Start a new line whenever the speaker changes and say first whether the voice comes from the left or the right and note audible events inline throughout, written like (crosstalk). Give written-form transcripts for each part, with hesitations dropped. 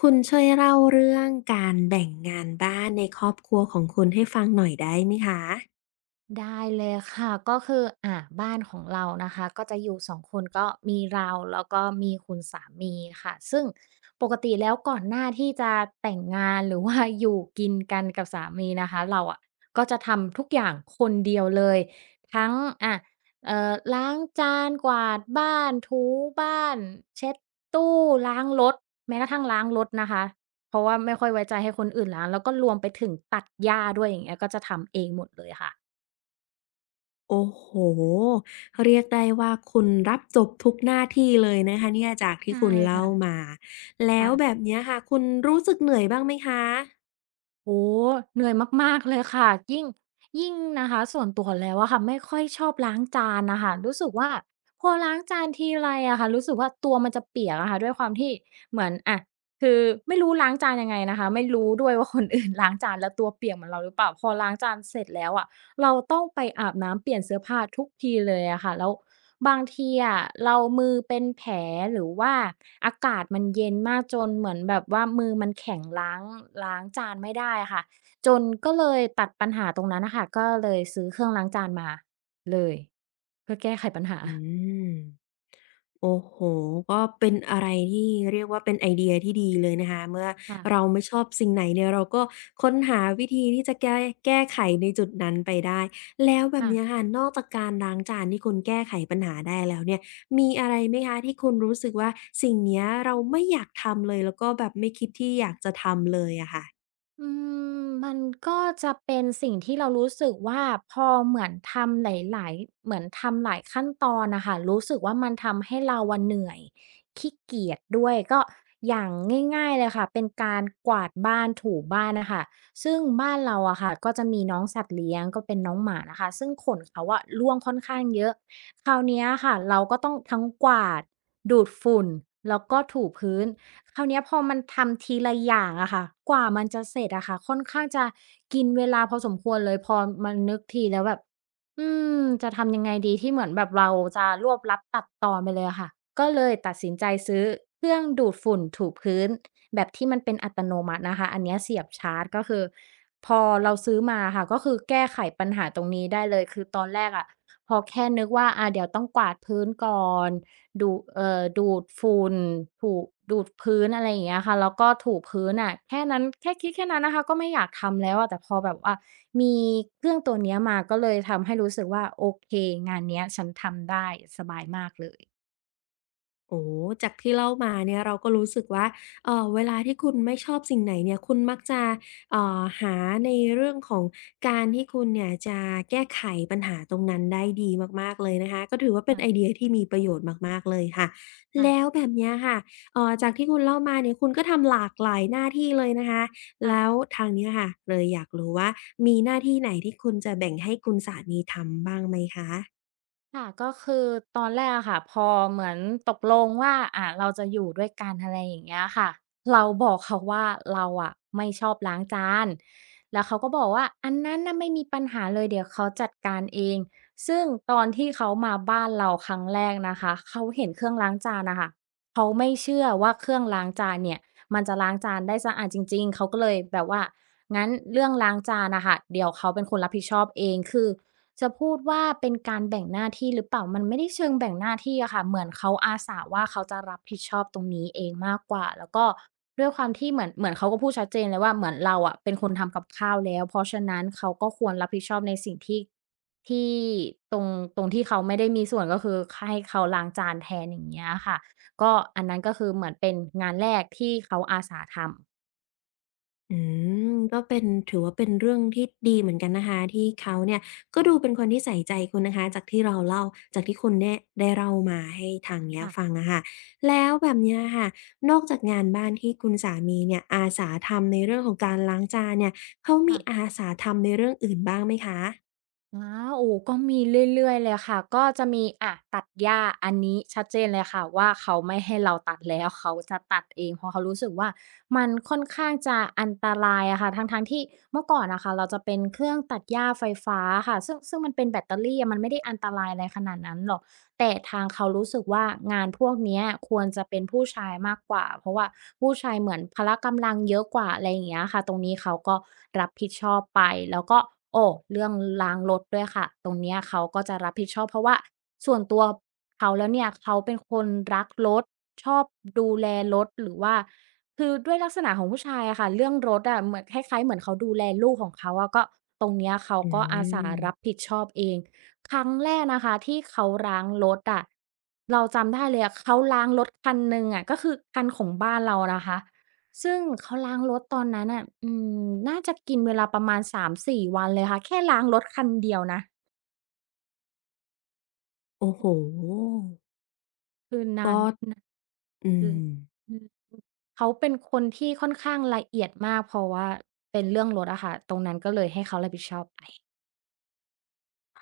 left: คุณช่วยเล่าเรื่องการแบ่งงานบ้านในครอบครัวของคุณให้ฟังหน่อยได้ไหมคะ
right: ได้เลยค่ะก็คือบ้านของเรานะคะก็จะอยู่2คนก็มีเราแล้วก็มีคุณสามีค่ะซึ่งปกติแล้วก่อนหน้าที่จะแต่งงานหรือว่า (laughs) อยู่กินกันกับสามีนะคะเราอะก็จะทำทุกอย่างคนเดียวเลยทั้งอะล้างจานกวาดบ้านถูบ้านเช็ดตู้ล้างรถแม้กระทั่งล้างรถนะคะเพราะว่าไม่ค่อยไว้ใจให้คนอื่นล้างแล้วก็รวมไปถึงตัดหญ้าด้วยอย่างเงี้ยก็จะทำเองหมดเลยค่ะ
left: โอ้โฮเรียกได้ว่าคุณรับจบทุกหน้าที่เลยนะคะเนี่ยจากที่
right: ใช่
left: คุณเล่า
right: ค่ะ
left: มา แล้ว
right: ค่ะ
left: แบบเนี้ยค่ะคุณรู้สึกเหนื่อยบ้างไหมคะ
right: โอ้โฮเหนื่อยมากๆเลยค่ะยิ่งนะคะส่วนตัวแล้วอะค่ะไม่ค่อยชอบล้างจานน่ะค่ะรู้สึกว่าพอล้างจานทีไรอะค่ะรู้สึกว่าตัวมันจะเปียกอะค่ะ ด้วยความที่เหมือนอะคือไม่รู้ล้างจานยังไงนะคะไม่รู้ด้วยว่าคน (laughs) อื่นล้างจานแล้วตัวเปียกเหมือนเราหรือเปล่าพอล้างจานเสร็จแล้วอะ เราต้องไปอาบน้ำเปลี่ยนเสื้อผ้าทุกทีเลยอะค่ะแล้วบางทีอะเรามือเป็นแผลหรือว่าอากาศมันเย็นมากจนเหมือนแบบว่ามือมันแข็งล้างจานไม่ได้อะค่ะจนก็เลยตัดปัญหาตรงนั้นนะคะก็เลยซื้อเครื่องล้างจานมาเลยเพื่อแก้ไขปัญหา
left: อืม โอ้โฮก็เป็นอะไรที่เรียกว่าเป็นไอเดียที่ดีเลยนะคะเมื่อ
right: ค่ะ
left: เราไม่ชอบสิ่งไหนเนี่ยเราก็ค้นหาวิธีที่จะแก้ไขในจุดนั้นไปได้แล้วแบบ
right: ค่ะ
left: เนี้ยค่ะนอกจากการล้างจานที่คุณแก้ไขปัญหาได้แล้วเนี่ยมีอะไรไหมคะที่คุณรู้สึกว่าสิ่งเนี้ยเราไม่อยากทำเลยแล้วก็แบบไม่คิดที่อยากจะทำเลยอะค่ะ
right: อืมมันก็จะเป็นสิ่งที่เรารู้สึกว่าพอเหมือนทำหลายๆเหมือนทำหลายขั้นตอนนะคะรู้สึกว่ามันทำให้เราวันเหนื่อยขี้เกียจด้วยก็อย่างง่ายๆเลยค่ะเป็นการกวาดบ้านถูบ้านนะคะซึ่งบ้านเราอะค่ะก็จะมีน้องสัตว์เลี้ยงก็เป็นน้องหมานะคะซึ่งขนเขาอะร่วงค่อนข้างเยอะคราวเนี้ยค่ะเราก็ต้องทั้งกวาดดูดฝุ่นแล้วก็ถูพื้น คราวเนี้ยพอมันทำทีละอย่างอะค่ะกว่ามันจะเสร็จอะค่ะค่อนข้างจะกินเวลาพอสมควรเลยพอมานึกทีแล้วแบบอืมจะทำยังไงดีที่เหมือนแบบเราจะรวบลัดตัดตอนไปเลยอะค่ะก็เลยตัดสินใจซื้อเครื่องดูดฝุ่นถูพื้นแบบที่มันเป็นอัตโนมัตินะคะอันเนี้ยเสียบชาร์จก็คือพอเราซื้อมาค่ะก็คือแก้ไขปัญหาตรงนี้ได้เลยคือตอนแรกอะพอแค่นึกว่าอ่าเดี๋ยวต้องกวาดพื้นก่อน ดูเอ่อดูดฝุ่นถูดูดพื้นอะไรอย่างเงี้ยค่ะแล้วก็ถูพื้นอะแค่นั้นแค่คิดแค่นั้นนะคะก็ไม่อยากทำแล้วอะแต่พอแบบว่ามีเครื่องตัวเนี้ยมาก็เลยทำให้รู้สึกว่าโอเคงานเนี้ยฉันทำได้สบายมากเลย
left: โอ้โจากที่เล่ามาเนี่ยเราก็รู้สึกว่าเวลาที่คุณไม่ชอบสิ่งไหนเนี่ยคุณมักจะหาในเรื่องของการที่คุณเนี่ยจะแก้ไขปัญหาตรงนั้นได้ดีมากๆเลยนะคะก็ถือว่าเป็น
right: ค่ะ
left: ไอเดียที่มีประโยชน์มากๆเลยค่ะ
right: ๆ
left: แล้วแบบเนี้ยค่ะจากที่คุณเล่ามาเนี่ยคุณก็ทำหลากหลายหน้าที่เลยนะคะ
right: ค่ะ
left: แล้วทางเนี้ยค่ะเลยอยากรู้ว่ามีหน้าที่ไหนที่คุณจะแบ่งให้คุณสามีทำบ้างไหมคะ
right: ค่ะก็คือตอนแรกอะค่ะพอเหมือนตกลงว่าอ่าเราจะอยู่ด้วยกันอะไรอย่างเงี้ยค่ะเราบอกเขาว่าเราอะไม่ชอบล้างจานแล้วเขาก็บอกว่าอันนั้นน่ะไม่มีปัญหาเลยเดี๋ยวเขาจัดการเองซึ่งตอนที่เขามาบ้านเราครั้งแรกนะคะเขาเห็นเครื่องล้างจานน่ะค่ะเขาไม่เชื่อว่าเครื่องล้างจานเนี่ยมันจะล้างจานได้สะอาดจริงๆเขาก็เลยแบบว่างั้นเรื่องล้างจานน่ะค่ะเดี๋ยวเขาเป็นคนรับผิดชอบเองคือ จะพูดว่าเป็นการแบ่งหน้าที่หรือเปล่ามันไม่ได้เชิงแบ่งหน้าที่อะค่ะเหมือนเขาอาสาว่าเขาจะรับผิดชอบตรงนี้เองมากกว่าแล้วก็ด้วยความที่เหมือนเขาก็พูดชัดเจนเลยว่าเหมือนเราอะเป็นคนทำกับข้าวแล้วเพราะฉะนั้นเขาก็ควรรับผิดชอบในสิ่งที่ที่ตรงตรงที่เขาไม่ได้มีส่วนก็คือให้เขาล้างจานแทนอย่างเงี้ยค่ะก็อันนั้นก็คือเหมือนเป็นงานแรกที่เขาอาสาทำ
left: อืมก็เป็นถือว่าเป็นเรื่องที่ดีเหมือนกันนะคะที่เขาเนี่ยก็ดูเป็นคนที่ใส่ใจคุณนะคะจากที่เราเล่าจากที่คุณเนี่ยได้เล่ามาให้ทางเนี้ย
right: ค่
left: ฟังอะค่ะแล้วแบบเนี้ยค่ะนอกจากงานบ้านที่คุณสามีเนี่ยอาสาทำในเรื่องของการล้างจานเนี่ยเขามี
right: ะๆ
left: อาสาทำในเรื่องอื่นบ้างไหมคะ
right: อาวโอ้ก็มีเรื่อยๆเลยค่ะก็จะมีอะตัดหญ้าอันนี้ชัดเจนเลยค่ะว่าเขาไม่ให้เราตัดแล้วเขาจะตัดเองเพราะเขารู้สึกว่ามันค่อนข้างจะอันตรายอะค่ะทั้งๆที่เมื่อก่อนอะค่ะเราจะเป็นเครื่องตัดหญ้าไฟฟ้าค่ะซึ่งมันเป็นแบตเตอรี่อะมันไม่ได้อันตรายอะไรขนาดนั้นหรอก แต่ทางเขารู้สึกว่างานพวกเนี้ยควรจะเป็นผู้ชายมากกว่าเพราะว่าผู้ชายเหมือนพละกำลังเยอะกว่าอะไรอย่างเงี้ยค่ะตรงนี้เขาก็รับผิดชอบไปแล้วก็โอ้เรื่องล้างรถด้วยค่ะตรงเนี้ยเขาก็จะรับผิดชอบเพราะว่าส่วนตัวเขาแล้วเนี่ยเขาเป็นคนรักรถชอบดูแลรถหรือว่าคือด้วยลักษณะของผู้ชายอะค่ะเรื่องรถอะเหมือนคล้ายๆเหมือนเขาดูแลลูกของเขาอะก็ตรงเนี้ยเขา
left: อื
right: ก็อาสา
left: ม
right: รับผิดชอบเอง ครั้งแรกนะคะที่เขาล้างรถอะเราจำได้เลยอะเขาล้างรถคันหนึ่งอะก็คือคันของบ้านเรานะคะซึ่งเขาล้างรถตอนนั้นน่ะอืมน่าจะกินเวลาประมาณ3-4วันเลยค่ะแค่ล้างรถคันเดียวนะ
left: โอ้โฮ
right: คือนา
left: ก็
right: นนเลย
left: อืม
right: อืมเขาเป็นคนที่ค่อนข้างละเอียดมากเพราะว่าเป็นเรื่องรถอะค่ะตรงนั้นก็เลยให้เขารับผิดชอบไป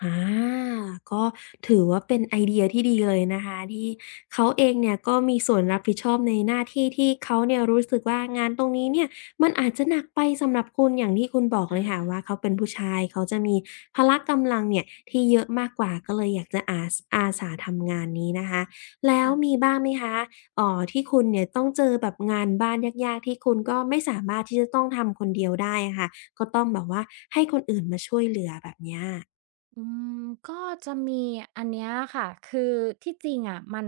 left: อาก็ถือว่าเป็นไอเดียที่ดีเลยนะคะที่เขาเองเนี่ยก็มีส่วนรับผิดชอบในหน้าที่ที่เขาเนี่ยรู้สึกว่างานตรงนี้เนี่ยมันอาจจะหนักไปสำหรับคุณอย่างที่คุณบอกเล
right: ใช่
left: ยค่ะว่า
right: ค่ะ
left: เขาเป็นผู้ชายเขาจะมีพละกำลังเนี่ยที่เยอะมากกว่าก็เลยอยากจะอาสาทำงานนี้นะคะแล้ว
right: ค่ะ
left: มีบ้างไหมคะที่คุณเนี่ยต้องเจอแบบงานบ้านยากๆที่คุณก็ไม่สามารถที่จะต้องทำคนเดียวได้อะค่ะก็ต้องแบบว่าให้คนอื่นมาช่วยเหลือแบบเนี้ย
right: อืมก็จะมีอันเนี้ยค่ะ คือที่จริงอ่ะมัน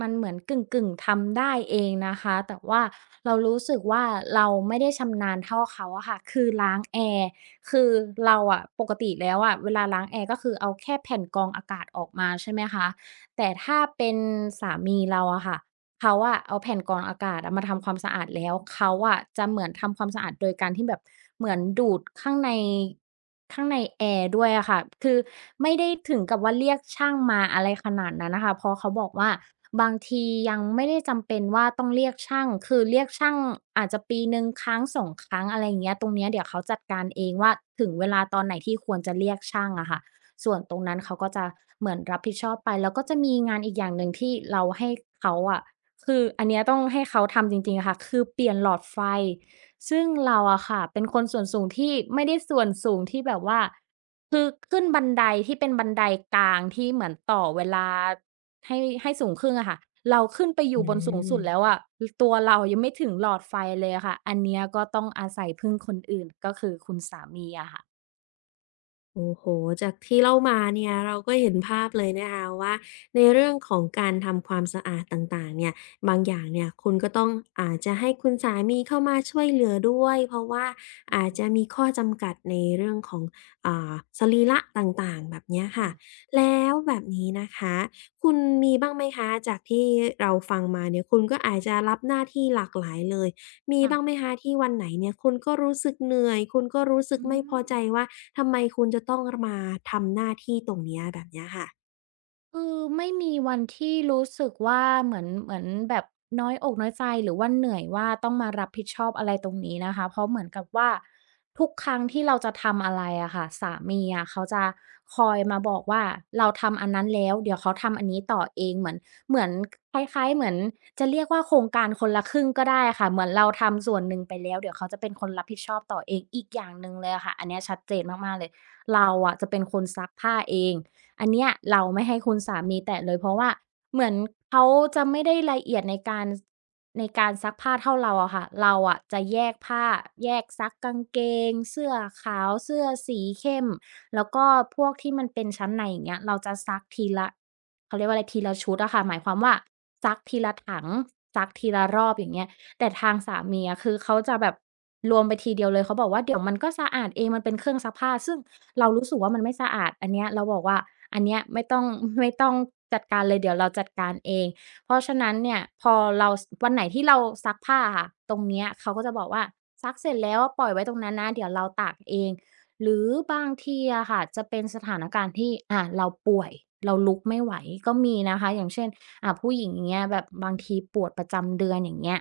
right: เหมือนกึ่งๆทำได้เองนะคะ แต่ว่าเรารู้สึกว่าเราไม่ได้ชำนาญเท่าเขาอะค่ะ คือล้างแอร์คือเราอะปกติแล้วอะเวลาล้างแอร์ก็คือเอาแค่แผ่นกรองอากาศออกมาใช่ไหมคะ แต่ถ้าเป็นสามีเราอะค่ะ เขาอะเอาแผ่นกรองอากาศอะมาทำความสะอาดแล้วเขาอะจะเหมือนทำความสะอาดโดยการที่แบบเหมือนดูดข้างในแอร์ด้วยอะค่ะคือไม่ได้ถึงกับว่าเรียกช่างมาอะไรขนาดนั้นน่ะค่ะเพราะเขาบอกว่าบางทียังไม่ได้จำเป็นว่าต้องเรียกช่างคือเรียกช่างอาจจะปีหนึ่งครั้งสองครั้งอะไรอย่างเงี้ยตรงเนี้ยเดี๋ยวเขาจัดการเองว่าถึงเวลาตอนไหนที่ควรจะเรียกช่างอะค่ะส่วนตรงนั้นเขาก็จะเหมือนรับผิดชอบไปแล้วก็จะมีงานอีกอย่างหนึ่งที่เราให้เขาอะ คืออันเนี้ยต้องให้เขาทำจริงๆอะค่ะคือเปลี่ยนหลอดไฟซึ่งเราอะค่ะเป็นคนส่วนสูงที่ไม่ได้ส่วนสูงที่แบบว่าคือขึ้นบันไดที่เป็นบันไดกลางที่เหมือนต่อเวลาให้ให้สูงขึ้นอะค่ะเราขึ้นไปอ
left: อื
right: ยู่บนสูง
left: ม
right: สุดแล้วอะลตัวเรายังไม่ถึงหลอดไฟเลยอะค่ะอันเนี้ยก็ต้องอาศัยพึ่งคนอื่นก็คือคุณสามีอะค่ะ
left: โอ้โหจากที่เล่ามาเนี่ยเราก็เห็นภาพเลยนะคะว่าในเรื่องของการทำความสะอาดต่างๆเนี่ยบางอย่างเนี่ยคุณก็ต้องอาจจะให้คุณสามีเข้ามาช่วยเหลือด้วยเพราะว่าอาจจะมีข้อจำกัดในเรื่องของอ่าสรีระต่างๆแบบเนี้ยค่ะ
right: ค่ะ
left: แล้วแบบนี้นะคะคุณมีบ้างไหมคะจากที่เราฟังมาเนี่ยคุณก็อาจจะรับหน้าที่หลากหลายเลย มี
right: ค่ะ
left: บ้างไหมคะที่วันไหนเนี่ยคุณก็รู้สึกเหนื่อยคุณก็รู้สึก
right: อื
left: ไม่พอ
right: ม
left: ใจว่าทำไมคุณจะต้องมาทำหน้าที่ตรงเนี้ยแบบเนี้ยค่ะ
right: คือไม่มีวันที่รู้สึกว่าเหมือนแบบน้อยอกน้อยใจหรือว่าเหนื่อยว่าต้องมารับผิดชอบอะไรตรงนี้นะคะเพราะเหมือนกับว่าทุกครั้งที่เราจะทำอะไรอะค่ะสามีอะเขาจะคอยมาบอกว่าเราทำอันนั้นแล้วเดี๋ยวเขาทำอันนี้ต่อเองเหมือนคล้ายๆเหมือนจะเรียกว่าโครงการคนละครึ่งก็ได้ค่ะเหมือนเราทำส่วนหนึ่งไปแล้วเดี๋ยวเขาจะเป็นคนรับผิดชอบต่อเองอีกอย่างหนึ่งเลยอะค่ะอันเนี้ยชัดเจนมากๆเลยเราอะจะเป็นคนซักผ้าเอง อันเนี้ยเราไม่ให้คุณสามีแตะเลยเพราะว่าเหมือนเขาจะไม่ได้ละเอียดในการซักผ้าเท่าเราอะค่ะเราอะจะแยกผ้าแยกซักกางเกงเสื้อขาวเสื้อสีเข้มแล้วก็พวกที่มันเป็นชั้นในอย่างเงี้ยเราจะซักทีละเขาเรียกว่าอะไรทีละชุดอะค่ะหมายความว่าซักทีละถังซักทีละรอบอย่างเงี้ยแต่ทางสามีอะคือเขาจะแบบรวมไปทีเดียวเลยเขาบอกว่าเดี๋ยวมันก็สะอาดเองมันเป็นเครื่องซักผ้าซึ่งเรารู้สึกว่ามันไม่สะอาดอันเนี้ยเราบอกว่า อันเนี้ยไม่ต้อง (laughs) ไม่ต้องจัดการเลยเดี๋ยวเราจัดการเอง เพราะฉะนั้นเนี่ยพอเราสวันไหนที่เราซักผ้าอะค่ะตรงเนี้ยเขาก็จะบอกว่าซักเสร็จแล้วปล่อยไว้ตรงนั้นนะเดี๋ยวเราตากเองหรือบางทีอะค่ะจะเป็นสถานการณ์ที่เราป่วยเราลุกไม่ไหวก็มีนะคะอย่างเช่นผู้หญิงอย่างเงี้ยแบบบางทีปวดประจำเดือนอย่างเงี้ย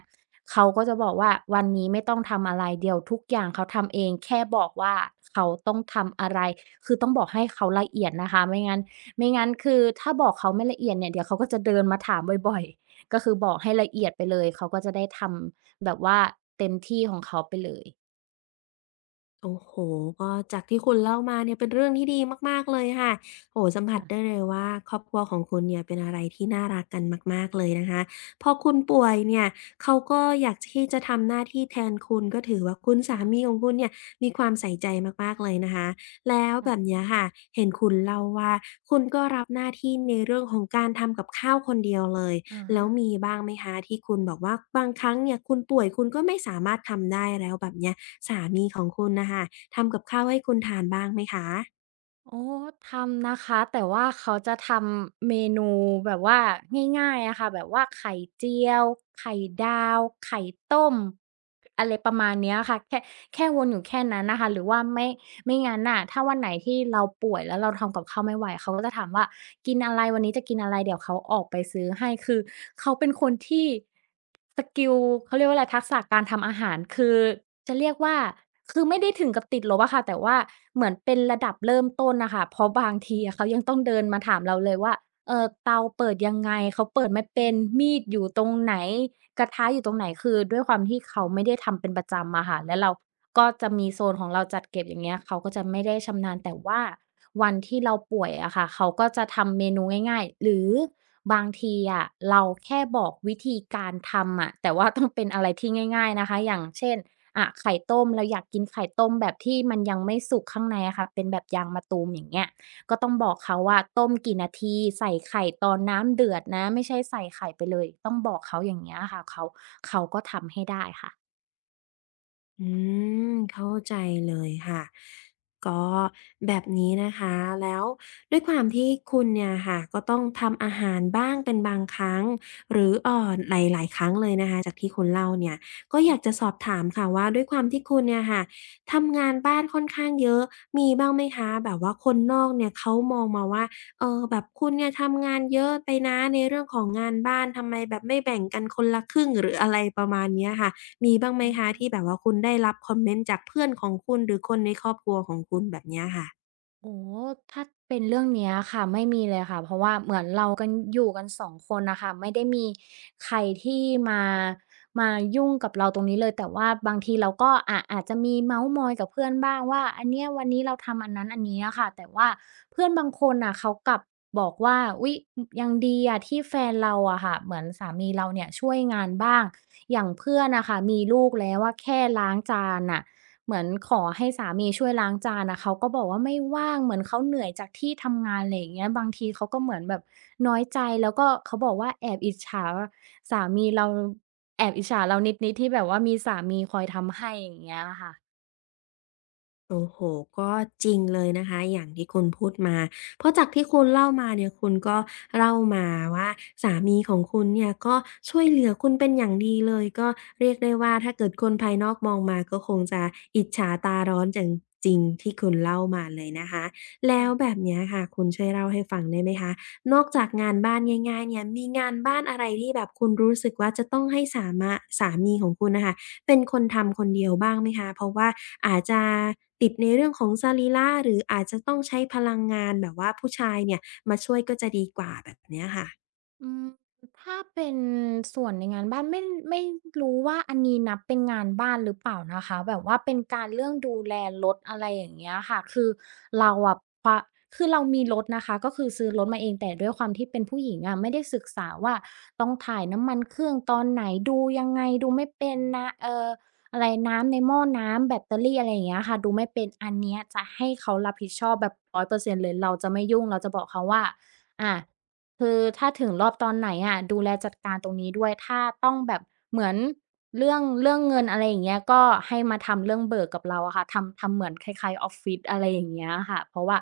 right: เขาก็จะบอกว่าวันนี้ไม่ต้องทำอะไรเดี๋ยวทุกอย่างเขาทำเองแค่บอกว่าเขาต้องทำอะไรคือต้องบอกให้เขาละเอียดนะคะไม่งั้นคือถ้าบอกเขาไม่ละเอียดเนี่ยเดี๋ยวเขาก็จะเดินมาถามบ่อยๆก็คือบอกให้ละเอียดไปเลยเขาก็จะได้ทำแบบว่าเต็มที่ของเขาไปเลย
left: โอ้โฮก็จากที่คุณเล่ามาเนี่ยเป็นเรื่องที่ดีมากๆเลยค่ะโอ้โฮสัมผัส
right: ค่ะ
left: ได้เลยว่าครอบครัวของคุณเนี่ยเป็นอะไรที่น่ารักกันมากๆเลยนะคะ พอคุณป่วยเนี่ยเขาก็อยากที่จะทำหน้าที่แทนคุณก็ถือว่าคุณสามีข
right: ค่ะ
left: องคุณเนี่ยมีความใส่ใจมากๆเลยนะคะ แล้ว
right: ค่ะ
left: แบบเนี้ยค่ะเห็นคุณเล่าว่าคุณก็รับหน้าที่ในเรื่องของการทำกับข้าวคนเดียวเลย
right: อา
left: แล้วมีบ้างไหมคะที่คุณบอกว่าบางครั้งเนี่ยคุณป่วยคุณก็ไม่สามารถทำได้แล้วแบบเนี้ย สามีของคุณนะคะทำกับข้าวให้คุณทานบ้างไหมคะ
right: โอ้ทำนะคะแต่ว่าเขาจะทำเมนูแบบว่าง่ายๆอะค่ะแบบว่าไข่เจียวไข่ดาวไข่ต้มอะไรประมาณเนี้ยค่ะแค่วนอยู่แค่นั้นน่ะค่ะหรือว่าไม่งั้นน่ะถ้าวันไหนที่เราป่วยแล้วเราทำกับข้าวไม่ไหวเขาก็จะถามว่า กินอะไรวันนี้จะกินอะไรเดี๋ยวเขาออกไปซื้อให้คือเขาเป็นคนที่สกิลเขาเรียกว่าอะไรทักษะการทำอาหารคือจะเรียกว่าคือไม่ได้ถึงกับติดลบอะค่ะแต่ว่าเหมือนเป็นระดับเริ่มต้นน่ะค่ะเพราะบางทีอะเขายังต้องเดินมาถามเราเลยว่าเตาเปิดยังไงเขาเปิดไม่เป็นมีดอยู่ตรงไหน กระทะอยู่ตรงไหนคือด้วยความที่เขาไม่ได้ทำเป็นประจำอะค่ะแล้วเราก็จะมีโซนของเราจัดเก็บอย่างเงี้ยเขาก็จะไม่ได้ชำนาญแต่ว่าวันที่เราป่วยอะค่ะเขาก็จะทำเมนูง่ายๆหรือบางทีอะเราแค่บอกวิธีการทำอะแต่ว่าต้องเป็นอะไรที่ง่ายๆนะคะอย่างเช่นอะไข่ต้มเราอยากกินไข่ต้มแบบที่มันยังไม่สุกข้างในอะค่ะเป็นแบบยางมะตูมอย่างเงี้ย ก็ต้องบอกเขาว่าต้มกี่นาทีใส่ไข่ตอนน้ำเดือดนะไม่ใช่ใส่ไข่ไปเลยต้องบอกเขาอย่างเงี้ยค่ะเขาก็ทำให้ได้ค่ะ
left: อืมเข้าใจเลยค่ะก็แบบนี้นะคะแล้วด้วยความที่คุณเนี่ยค่ะก็ต้องทำอาหารบ้างเป็นบางครั้งหรือหลายๆครั้งเลยนะคะจากที่คุณเล่าเนี่ยก็อยากจะสอบถามค่ะว่าด้วยความที่คุณเนี่ยค่ะทำงานบ้านค่อนข้างเยอะมีบ้างไหมคะแบบว่าคนนอกเนี่ยเขามองมาว่าเออแบบคุณเนี่ยทำงานเยอะไปนะในเรื่องของงานบ้านทำไมแบบไม่แบ่งกันคนละครึ่งหรืออะไรประมาณเนี้ยค่ะ มีบ้างไหม
right: อื
left: คะที่แบบ
right: ม
left: ว่าคุณได้รับคอมเมนต์จากเพื่อนของคุณหรือคนในครอบครัวของคุณแบบเนี้ยค่ะ
right: โอ้ถ้าเป็นเรื่องเนี้ยค่ะไม่มีเลยค่ะเพราะว่าเหมือนเรากันอยู่กันสองคนนะคะไม่ได้มีใครที่มามายุ่งกับเราตรงนี้เลยแต่ว่าบางทีเราก็อะอาจจะมีเม้าท์มอยกับเพื่อนบ้างว่าอันเนี้ยวันนี้เราทำอันนั้นอันนี้อะค่ะแต่ว่าเพื่อนบางคนน่ะเขากลับบอกว่าอุ๊ยยังดีอะที่แฟนเราอะค่ะเหมือนสามีเราเนี่ยช่วยงานบ้างอย่างเพื่อนนะคะมีลูกแล้วว่าแค่ล้างจานอ่ะ เหมือนขอให้สามีช่วยล้างจานอะเขาก็บอกว่าไม่ว่างเหมือนเขาเหนื่อยจากที่ทำงานไรอย่างเงี้ยบางทีเขาก็เหมือนแบบน้อยใจแล้วก็เขาบอกว่าแอบอิจฉาสามีเราแอบอิจฉาเรานิดๆที่แบบว่ามีสามีคอยทำให้อย่างเงี้ยอะค่ะ
left: โอ้โหก็จริงเลยนะคะ อย่างที่คุณพูดมา เพราะจากที่คุณเล่ามาเนี่ยคุณก็เล่ามาว่าสามีของคุณเนี่ยก็ช่วยเหลือคุณเป็นอย่างดีเลย ก็เรียกได้ว่าถ้าเกิดคนภายนอกมองมาก็คงจะอิจฉาตาร้อนอย่างจริงที่คุณเล่ามาเลยนะคะ แล้วแบ
right: ค่ะ
left: บเนี้ยค่ะ คุณช่วยเล่าให้ฟังได้ไหมคะ นอก
right: ฮะ
left: จากงานบ้านง่ายๆเนี่ยมีงานบ้านอะไรที่แบบคุณรู้สึกว่าจะต้องให้สามีของคุณนะคะ เป็นคนทำคนเดียวบ้างไหมคะ เพราะว่าอาจจะติดในเรื่องของสรีระหรืออาจจะต้องใช้พลังงานแบบว่าผู้ชายเนี่ยมาช่วยก็จะดีกว่าแบบเนี้ยค่ะ
right: อืมถ้าเป็นส่วนในงานบ้านไม่รู้ว่าอันนี้นับเป็นงานบ้านหรือเปล่านะคะแบบว่าเป็นการเรื่องดูแลรถอะไรอย่างเงี้ยค่ะคือเราอะพะคือเรามีรถนะคะก็คือซื้อรถมาเองแต่ด้วยความที่เป็นผู้หญิงอะไม่ได้ศึกษาว่าต้องถ่ายน้ำมันเครื่องตอนไหนดูยังไงดูไม่เป็นนะอะไรน้ำในหม้อน้ำแบตเตอรี่อะไรอย่างเงี้ยค่ะดูไม่เป็นอันเนี้ยจะให้เขารับผิดชอบแบบ100%เปอร์เซ็นต์เลยเราจะไม่ยุ่งเราจะบอกเขาว่าอา คือถ้าถึงรอบตอนไหนอะดูแลจัดการตรงนี้ด้วยถ้าต้องแบบเหมือนเรื่องเงินอะไรอย่างเงี้ยก็ให้มาทำเรื่องเบิกกับเราอะค่ะทำเหมือนคล้ายๆออฟฟิศอะไรอย่างเงี้ยค่ะเพราะว่า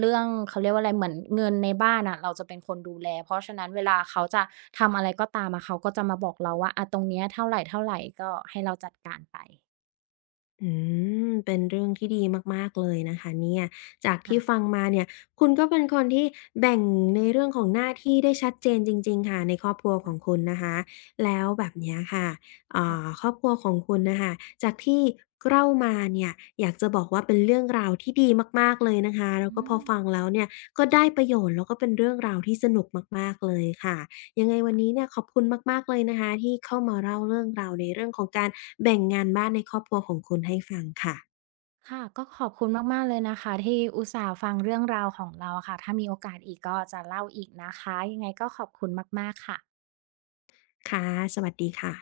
right: เรื่องเขาเรียกว่าอะไรเหมือนเงินในบ้านอะเราจะเป็นคนดูแลเพราะฉะนั้นเวลาเขาจะทำอะไรก็ตามอะเขาก็จะมาบอกเราว่าอะตรงเนี้ยเท่าไรๆก็ให้เราจัดการไป
left: อืมเป็นเรื่องที่ดีมากๆเลยนะคะเนี่ยจากที่
right: ค่ะ
left: ฟังมาเนี่ยคุณก็เป็นคนที่แบ่งในเรื่องของหน้าที่ได้ชัดเจนจริงๆค่ะในครอบครัว
right: ๆ
left: ของ
right: ค
left: คุณนะคะแล้วแบบเนี้ยค่ะอ่
right: ่ะ
left: ครอบครัวของคุณนะคะจากที่เล่ามาเนี่ยอยากจะบอกว่าเป็นเรื่องราวที่ดีมากๆเลยนะคะแล้ว
right: อื
left: ก็พอ
right: ม
left: ฟังแล้วเนี่ยก็ได้ประโยชน์แล้วก็เป็นเรื่องราวที่สนุกมากๆเลยค่ะ ยังไงวันนี้
right: ค่ะ
left: เนี่ยขอบคุณมากๆเลยนะคะที่เข้ามาเล่าเรื่องราวในเรื่องของการแบ่งงานบ้านในครอบครัวของคุณให้ฟังค่ะ
right: ค่ะก็ขอบคุณมากๆเลยนะคะที่อุตส่าห์ฟังเรื่องราวของเราค่ะถ้ามีโอกาสอีกก็จะเล่าอีกนะคะยังไงก็ขอบคุณมากๆค่ะ
left: ค่ะสวัสดีค่ะ